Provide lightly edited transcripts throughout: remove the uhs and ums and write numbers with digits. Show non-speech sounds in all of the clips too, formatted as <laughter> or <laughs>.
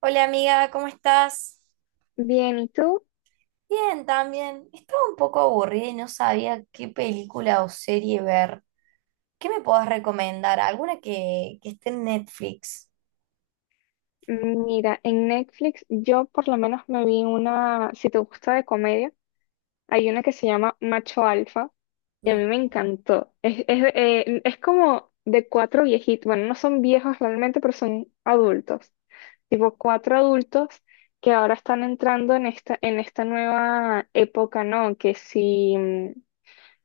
Hola amiga, ¿cómo estás? Bien, ¿y tú? Bien, también. Estaba un poco aburrida y no sabía qué película o serie ver. ¿Qué me podés recomendar? ¿Alguna que esté en Netflix? Mira, en Netflix yo por lo menos me vi una, si te gusta de comedia, hay una que se llama Macho Alfa y a Ma- mí me encantó. Es como de cuatro viejitos, bueno, no son viejos realmente, pero son adultos, tipo cuatro adultos que ahora están entrando en esta nueva época, ¿no? Que si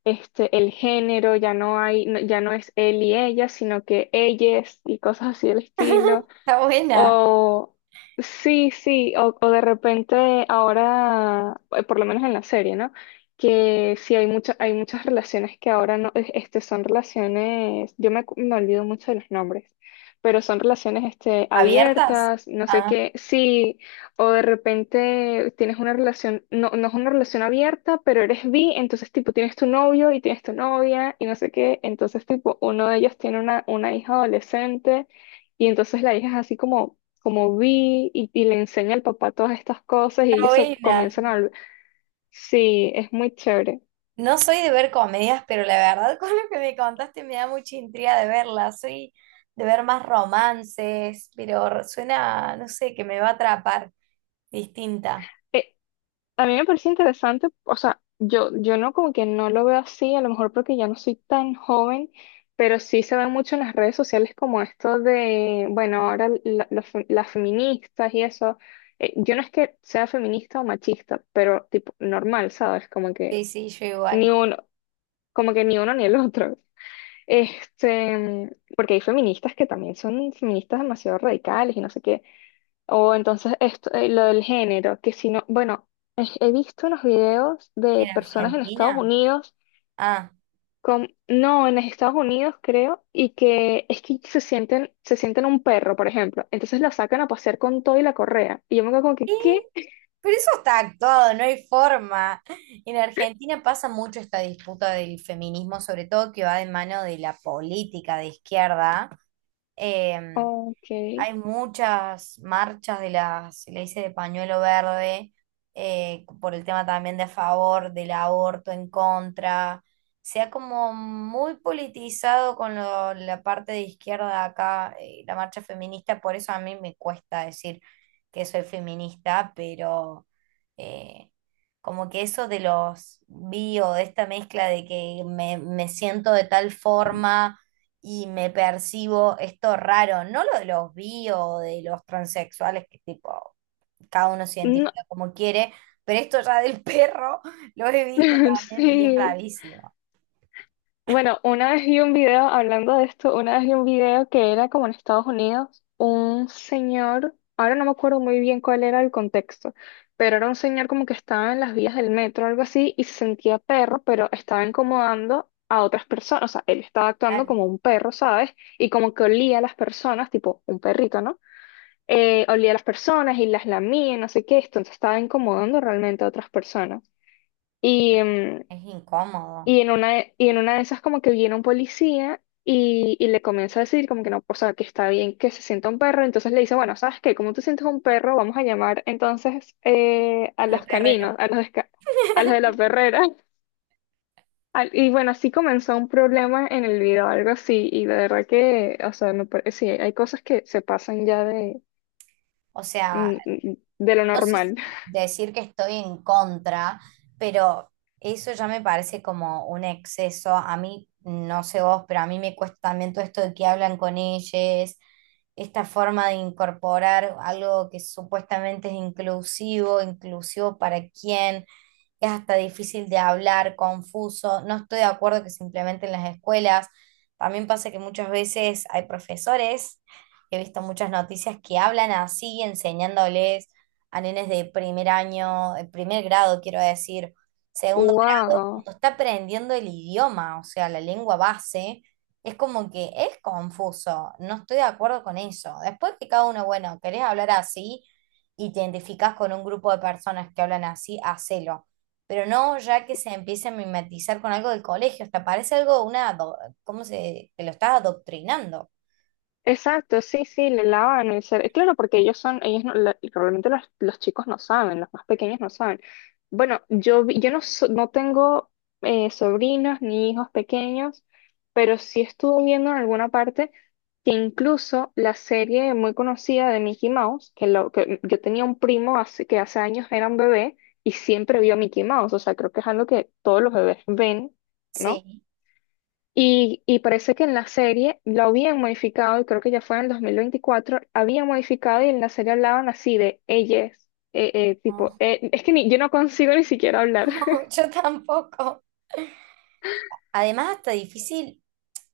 este, el género ya no hay, ya no es él y ella, sino que ellas y cosas así del <laughs> estilo. Está buena. O sí, sí, o de repente ahora, por lo menos en la serie, ¿no? Que sí hay muchas relaciones que ahora no, este, son relaciones, me olvido mucho de los nombres, pero son relaciones este, ¿Abiertas? abiertas, no sé Ah, qué, sí, o de repente tienes una relación, no, no es una relación abierta, pero eres bi, entonces tipo tienes tu novio y tienes tu novia y no sé qué, entonces tipo uno de ellos tiene una hija adolescente. Y entonces la hija es así como, como vi y le enseña al papá todas estas cosas y está ellos se buena. comienzan a... Sí, es muy chévere. No soy de ver comedias, pero la verdad <laughs> con lo que me contaste me da mucha intriga de verla. Soy de ver más romances, pero suena, no sé, que me va a atrapar. Distinta. Eh, a mí me parece interesante, o sea, yo no como que no lo veo así, a lo mejor porque ya no soy tan joven, pero sí se ve mucho en las redes sociales como esto de, bueno, ahora las feministas y eso. Yo no es que sea feminista o machista, pero tipo normal, ¿sabes? Como que Sí, sí, yo igual. ni uno, como que ni uno ni el otro. Este, porque hay feministas que también son feministas demasiado radicales y no sé qué. O entonces esto, lo del género, que si no, bueno, he visto unos videos de ¿En personas en Estados Argentina? Unidos Ah. con, no, en Estados Unidos creo, y que es que se sienten un perro, por ejemplo. Entonces lo sacan a pasear con todo y la correa. Y yo me quedo como que, ¿qué? Pero eso está actuado, no hay forma. En Argentina pasa mucho esta disputa del feminismo, sobre todo que va de mano de la política de izquierda. eh, Ok. Hay muchas marchas de las, se le dice de pañuelo verde, por el tema también de a favor del aborto, en contra. Se ha como muy politizado con la parte de izquierda acá, la marcha feminista, por eso a mí me cuesta decir que soy feminista, pero eh, como que eso de los bio, de esta mezcla de me siento de tal forma y me percibo esto raro, no lo de los bi o de los transexuales, que tipo, cada uno se No, identifica como quiere, pero esto ya del perro <laughs> lo he visto <laughs> también y es sí. rarísimo. Bueno, una vez vi un video, hablando de esto, una vez vi un video que era como en Estados Unidos, un señor, ahora no me acuerdo muy bien cuál era el contexto, pero era un señor como que estaba en las vías del metro o algo así y se sentía perro, pero estaba incomodando a otras personas, o sea, él estaba actuando Claro, como un perro, ¿sabes? Y como que olía a las personas, tipo un perrito, ¿no? Olía a las personas y las lamía, y no sé qué, esto, entonces estaba incomodando realmente a otras personas. es, que Y, es incómodo. y en una, y en una de esas como que viene un policía y le comienza a decir como que no, o sea, que está bien que se sienta un perro. Entonces le dice, bueno, ¿sabes qué? Como tú sientes un perro, vamos a llamar entonces a A la los perrera. caninos, a los, a los de la perrera. <laughs> Y bueno, así comenzó un problema en el video, algo así. Y de verdad que, o sea, sí, hay cosas que se pasan ya de, O sea, de lo no sé normal. si <laughs> decir que estoy en contra, pero eso ya me parece como un exceso. A mí, no sé vos, pero a mí me cuesta también todo esto de que hablan con ellos, esta forma de incorporar algo que supuestamente es inclusivo, inclusivo para quién es hasta difícil de hablar, confuso. No estoy de acuerdo que se implementen en las escuelas. También pasa que muchas veces hay profesores, he visto muchas noticias que hablan así, enseñándoles a nenes de primer año, primer grado, quiero decir, segundo grado, ¡Wow! cuando está aprendiendo el idioma, o sea, la lengua base. Es como que es confuso, no estoy de acuerdo con eso. Después que cada uno, bueno, querés hablar así y te identificás con un grupo de personas que hablan así, hacelo. Pero no ya que se empiece a mimetizar con algo del colegio, hasta parece algo, una, ado- ¿cómo se, que lo estás adoctrinando? Exacto, sí, sí, le lavan el cerebro. Claro, porque ellos son, ellos no, realmente los chicos no saben, los más pequeños no saben. Bueno, yo, yo no, no tengo sobrinos ni hijos pequeños, pero sí estuve viendo en alguna parte que incluso la serie muy conocida de Mickey Mouse, que, lo, que yo tenía un primo hace, que hace años era un bebé y siempre vio a Mickey Mouse, o sea, creo que es algo que todos los bebés ven, ¿no? Sí. Y parece que en la serie lo habían modificado, y creo que ya fue en el 2024, habían modificado y en la serie hablaban así de ellas, tipo, No, es que ni, yo no consigo ni siquiera hablar. <laughs> <laughs> yo tampoco. Además, hasta difícil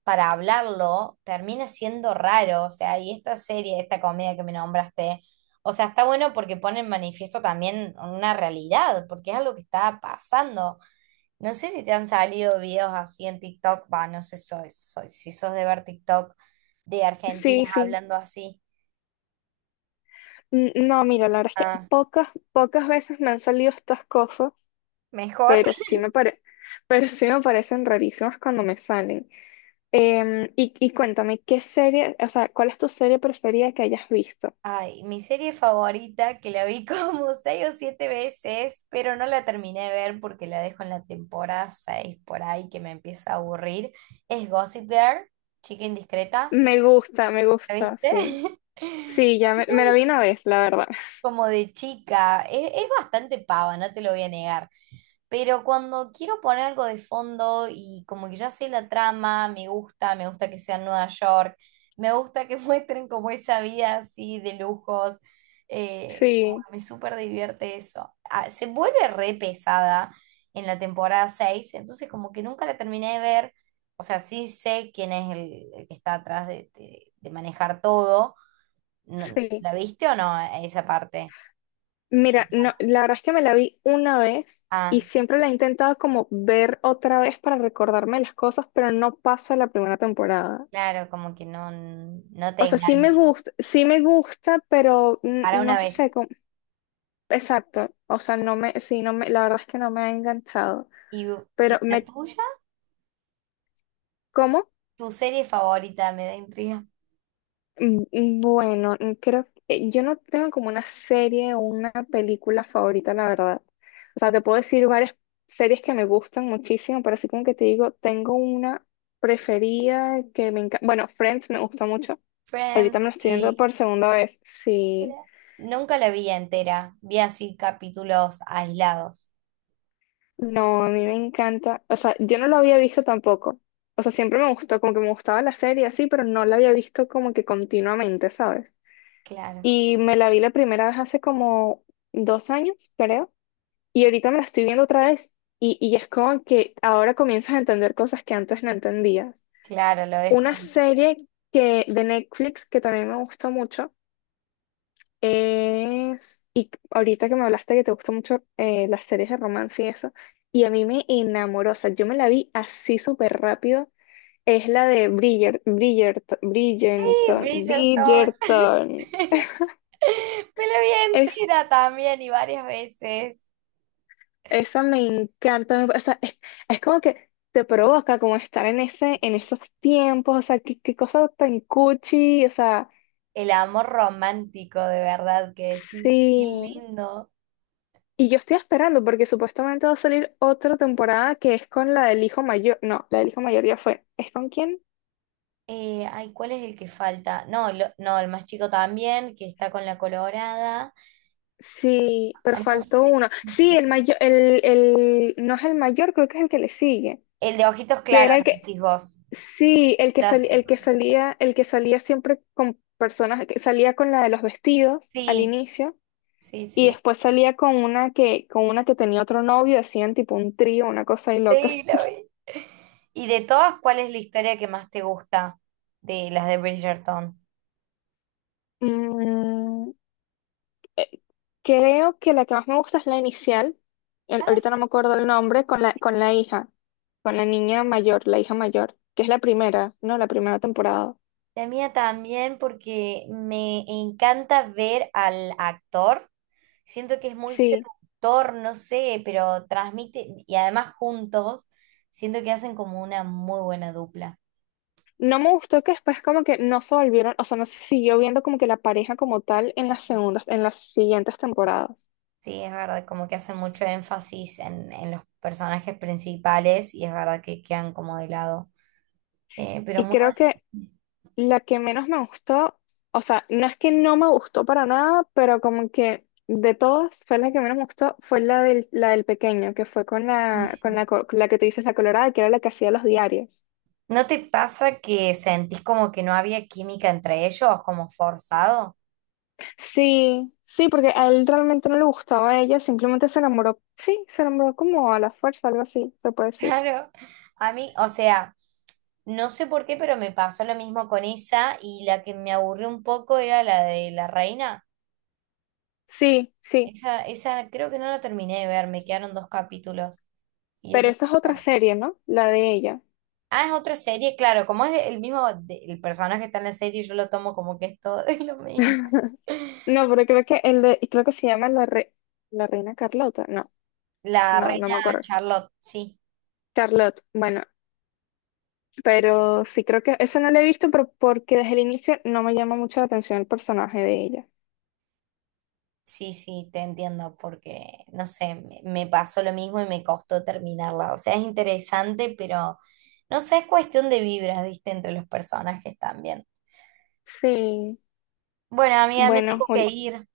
para hablarlo, termina siendo raro, o sea, y esta serie, esta comedia que me nombraste, o sea, está bueno porque pone en manifiesto también una realidad, porque es algo que está pasando. No sé si te han salido videos así en TikTok, va, no sé si sos de ver TikTok de argentinas Sí, sí. hablando así. No, mira, la verdad es que Ah, pocas, pocas veces me han salido estas cosas, mejor. pero <laughs> pero sí me parecen rarísimas cuando me salen. Y, y cuéntame, ¿qué serie, o sea, cuál es tu serie preferida que hayas visto? Ay, mi serie favorita, que la vi como <laughs> seis o siete veces, pero no la terminé de ver porque la dejo en la temporada 6 por ahí que me empieza a aburrir, es Gossip Girl, Chica Indiscreta. Me ¿La gusta, viste? sí. <laughs> Sí, ya me la Muy vi una vez, la verdad. como de chica. Es bastante pava, no te lo voy a negar. Pero cuando quiero poner algo de fondo y como que ya sé la trama, me gusta que sea en Nueva York, me gusta que <laughs> muestren como esa vida así de lujos, como Sí, que me súper divierte eso. Ah, se vuelve re pesada en la temporada 6 entonces como que nunca la terminé de ver, o sea, sí sé quién es el que está atrás de manejar todo. No- sí. ¿la viste o no esa parte? Mira, no, la verdad es que me la vi una vez y Ah, siempre la he intentado como ver otra vez para recordarme las cosas, pero no paso a la primera temporada. claro, como que no, no te O sea, engancha. Sí me gusta, pero Para una no sé vez. cómo. Exacto. O sea, no me, sí, no me, la verdad es que no me ha enganchado. ¿Y, Pero y la me, tuya? ¿cómo? ¿Tu serie favorita? Me da intriga. Bueno, creo que yo no tengo como una serie o una película favorita, la verdad. O sea, te puedo decir varias series que me gustan muchísimo, pero así como que te digo, tengo una preferida que me encanta. Bueno, Friends me gusta mucho. Ahorita me lo Friends estoy viendo y... por segunda vez. Sí, Nunca la vi entera. Vi así capítulos aislados. no, a mí me encanta. O sea, yo no lo había visto tampoco. O sea, siempre me gustó, como que me gustaba la serie así, pero no la había visto como que continuamente, ¿sabes? Claro, Y me la vi la primera vez hace como dos años, creo. Y ahorita me la estoy viendo otra vez y es como que ahora comienzas a entender cosas que antes no entendías. claro, lo ves Una como... serie que, de Netflix que también me gusta mucho es, y ahorita que me hablaste que te gustan mucho las series de romance y eso, y a mí me enamoró, o sea, yo me la vi así súper rápido, es la de ¡Sí, Bridgerton! Bridgerton. <laughs> Me la vi Es entera también y varias veces. Esa me encanta, o sea, es como que te provoca como estar en ese, en esos tiempos, o sea, qué, qué cosa tan cuchi, o sea, El amor romántico, de verdad, que decís, qué sí. lindo. Y yo estoy esperando porque supuestamente va a salir otra temporada que es con la del hijo mayor, no, la del hijo mayor ya fue, ¿es con quién? Ay, ¿cuál es el que falta? No, no, el más chico también, que está con la colorada. Sí, pero Ah, no faltó sé, uno. con Sí, quién. el mayor, no es el mayor, creo que es el que le sigue, El de ojitos que claros, era el que, decís vos. Sí, Ya sé. El que salía siempre con personas, que salía con la de los vestidos al Sí, inicio sí, y sí. después salía con una que tenía otro novio, hacían tipo un trío, una cosa ahí loca. Sí, lo <laughs> vi. ¿Y de todas, cuál es la historia que más te gusta de las de Bridgerton? Mm, eh, Creo que la que más me gusta es la inicial, Ay, ahorita no me acuerdo el nombre, con la hija, con la niña mayor, la hija mayor, que es la primera, ¿no? La primera temporada. la mía también, porque me encanta ver al actor. Siento que es muy Sí. seductor, no sé, pero transmite, y además juntos, siento que hacen como una muy buena dupla. No me gustó que después como que no se volvieron, o sea, no se siguió viendo como que la pareja como tal en las segundas, en las siguientes temporadas. Sí, es verdad, como que hacen mucho énfasis en los personajes principales y es verdad que quedan como de lado. Pero Y muy creo que buenas- la que menos me gustó, o sea, no es que no me gustó para nada, pero como que de todas fue la que menos me gustó, fue la del pequeño, que fue con la, Mm. La que tú dices, la colorada, que era la que hacía los diarios. ¿No te pasa que sentís como que no había química entre ellos, como forzado? <laughs> Sí, sí, porque a él realmente no le gustaba a ella, simplemente se enamoró, sí, se enamoró como a la fuerza, algo así, se puede decir. Claro, a mí, o sea, no sé por qué, pero me pasó lo mismo con esa y la que me aburrió un poco era la de la reina. Sí, sí. Esa creo que no la terminé de ver, me quedaron dos capítulos. Y Pero eso. esa es otra serie, ¿no? La de ella. Ah, es otra serie, claro, como es el mismo, el personaje que está en la serie, yo lo tomo como que es todo <laughs> lo mismo. <laughs> No, pero creo que el de, y creo que se llama la, la Reina Carlota. No, La no, no reina me acuerdo. Charlotte, sí, Charlotte, bueno, pero sí creo que eso no lo he visto, pero porque desde el inicio no me llama mucho la atención el personaje de ella. sí, sí, te entiendo, porque, no sé, me pasó lo mismo y me costó terminarla. O sea, es interesante, pero no sé, es cuestión de vibras, viste, entre los personajes también. Sí, Bueno, amiga, me bueno, tengo que Jul, ir.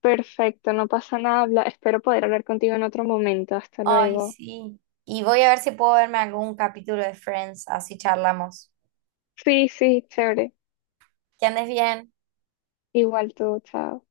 perfecto, no pasa nada. Espero poder hablar contigo en otro momento. Hasta Ay, luego. sí. Y voy a ver si puedo verme algún capítulo de Friends, así charlamos. Sí, sí, chévere. Que andes bien. Igual tú, chao.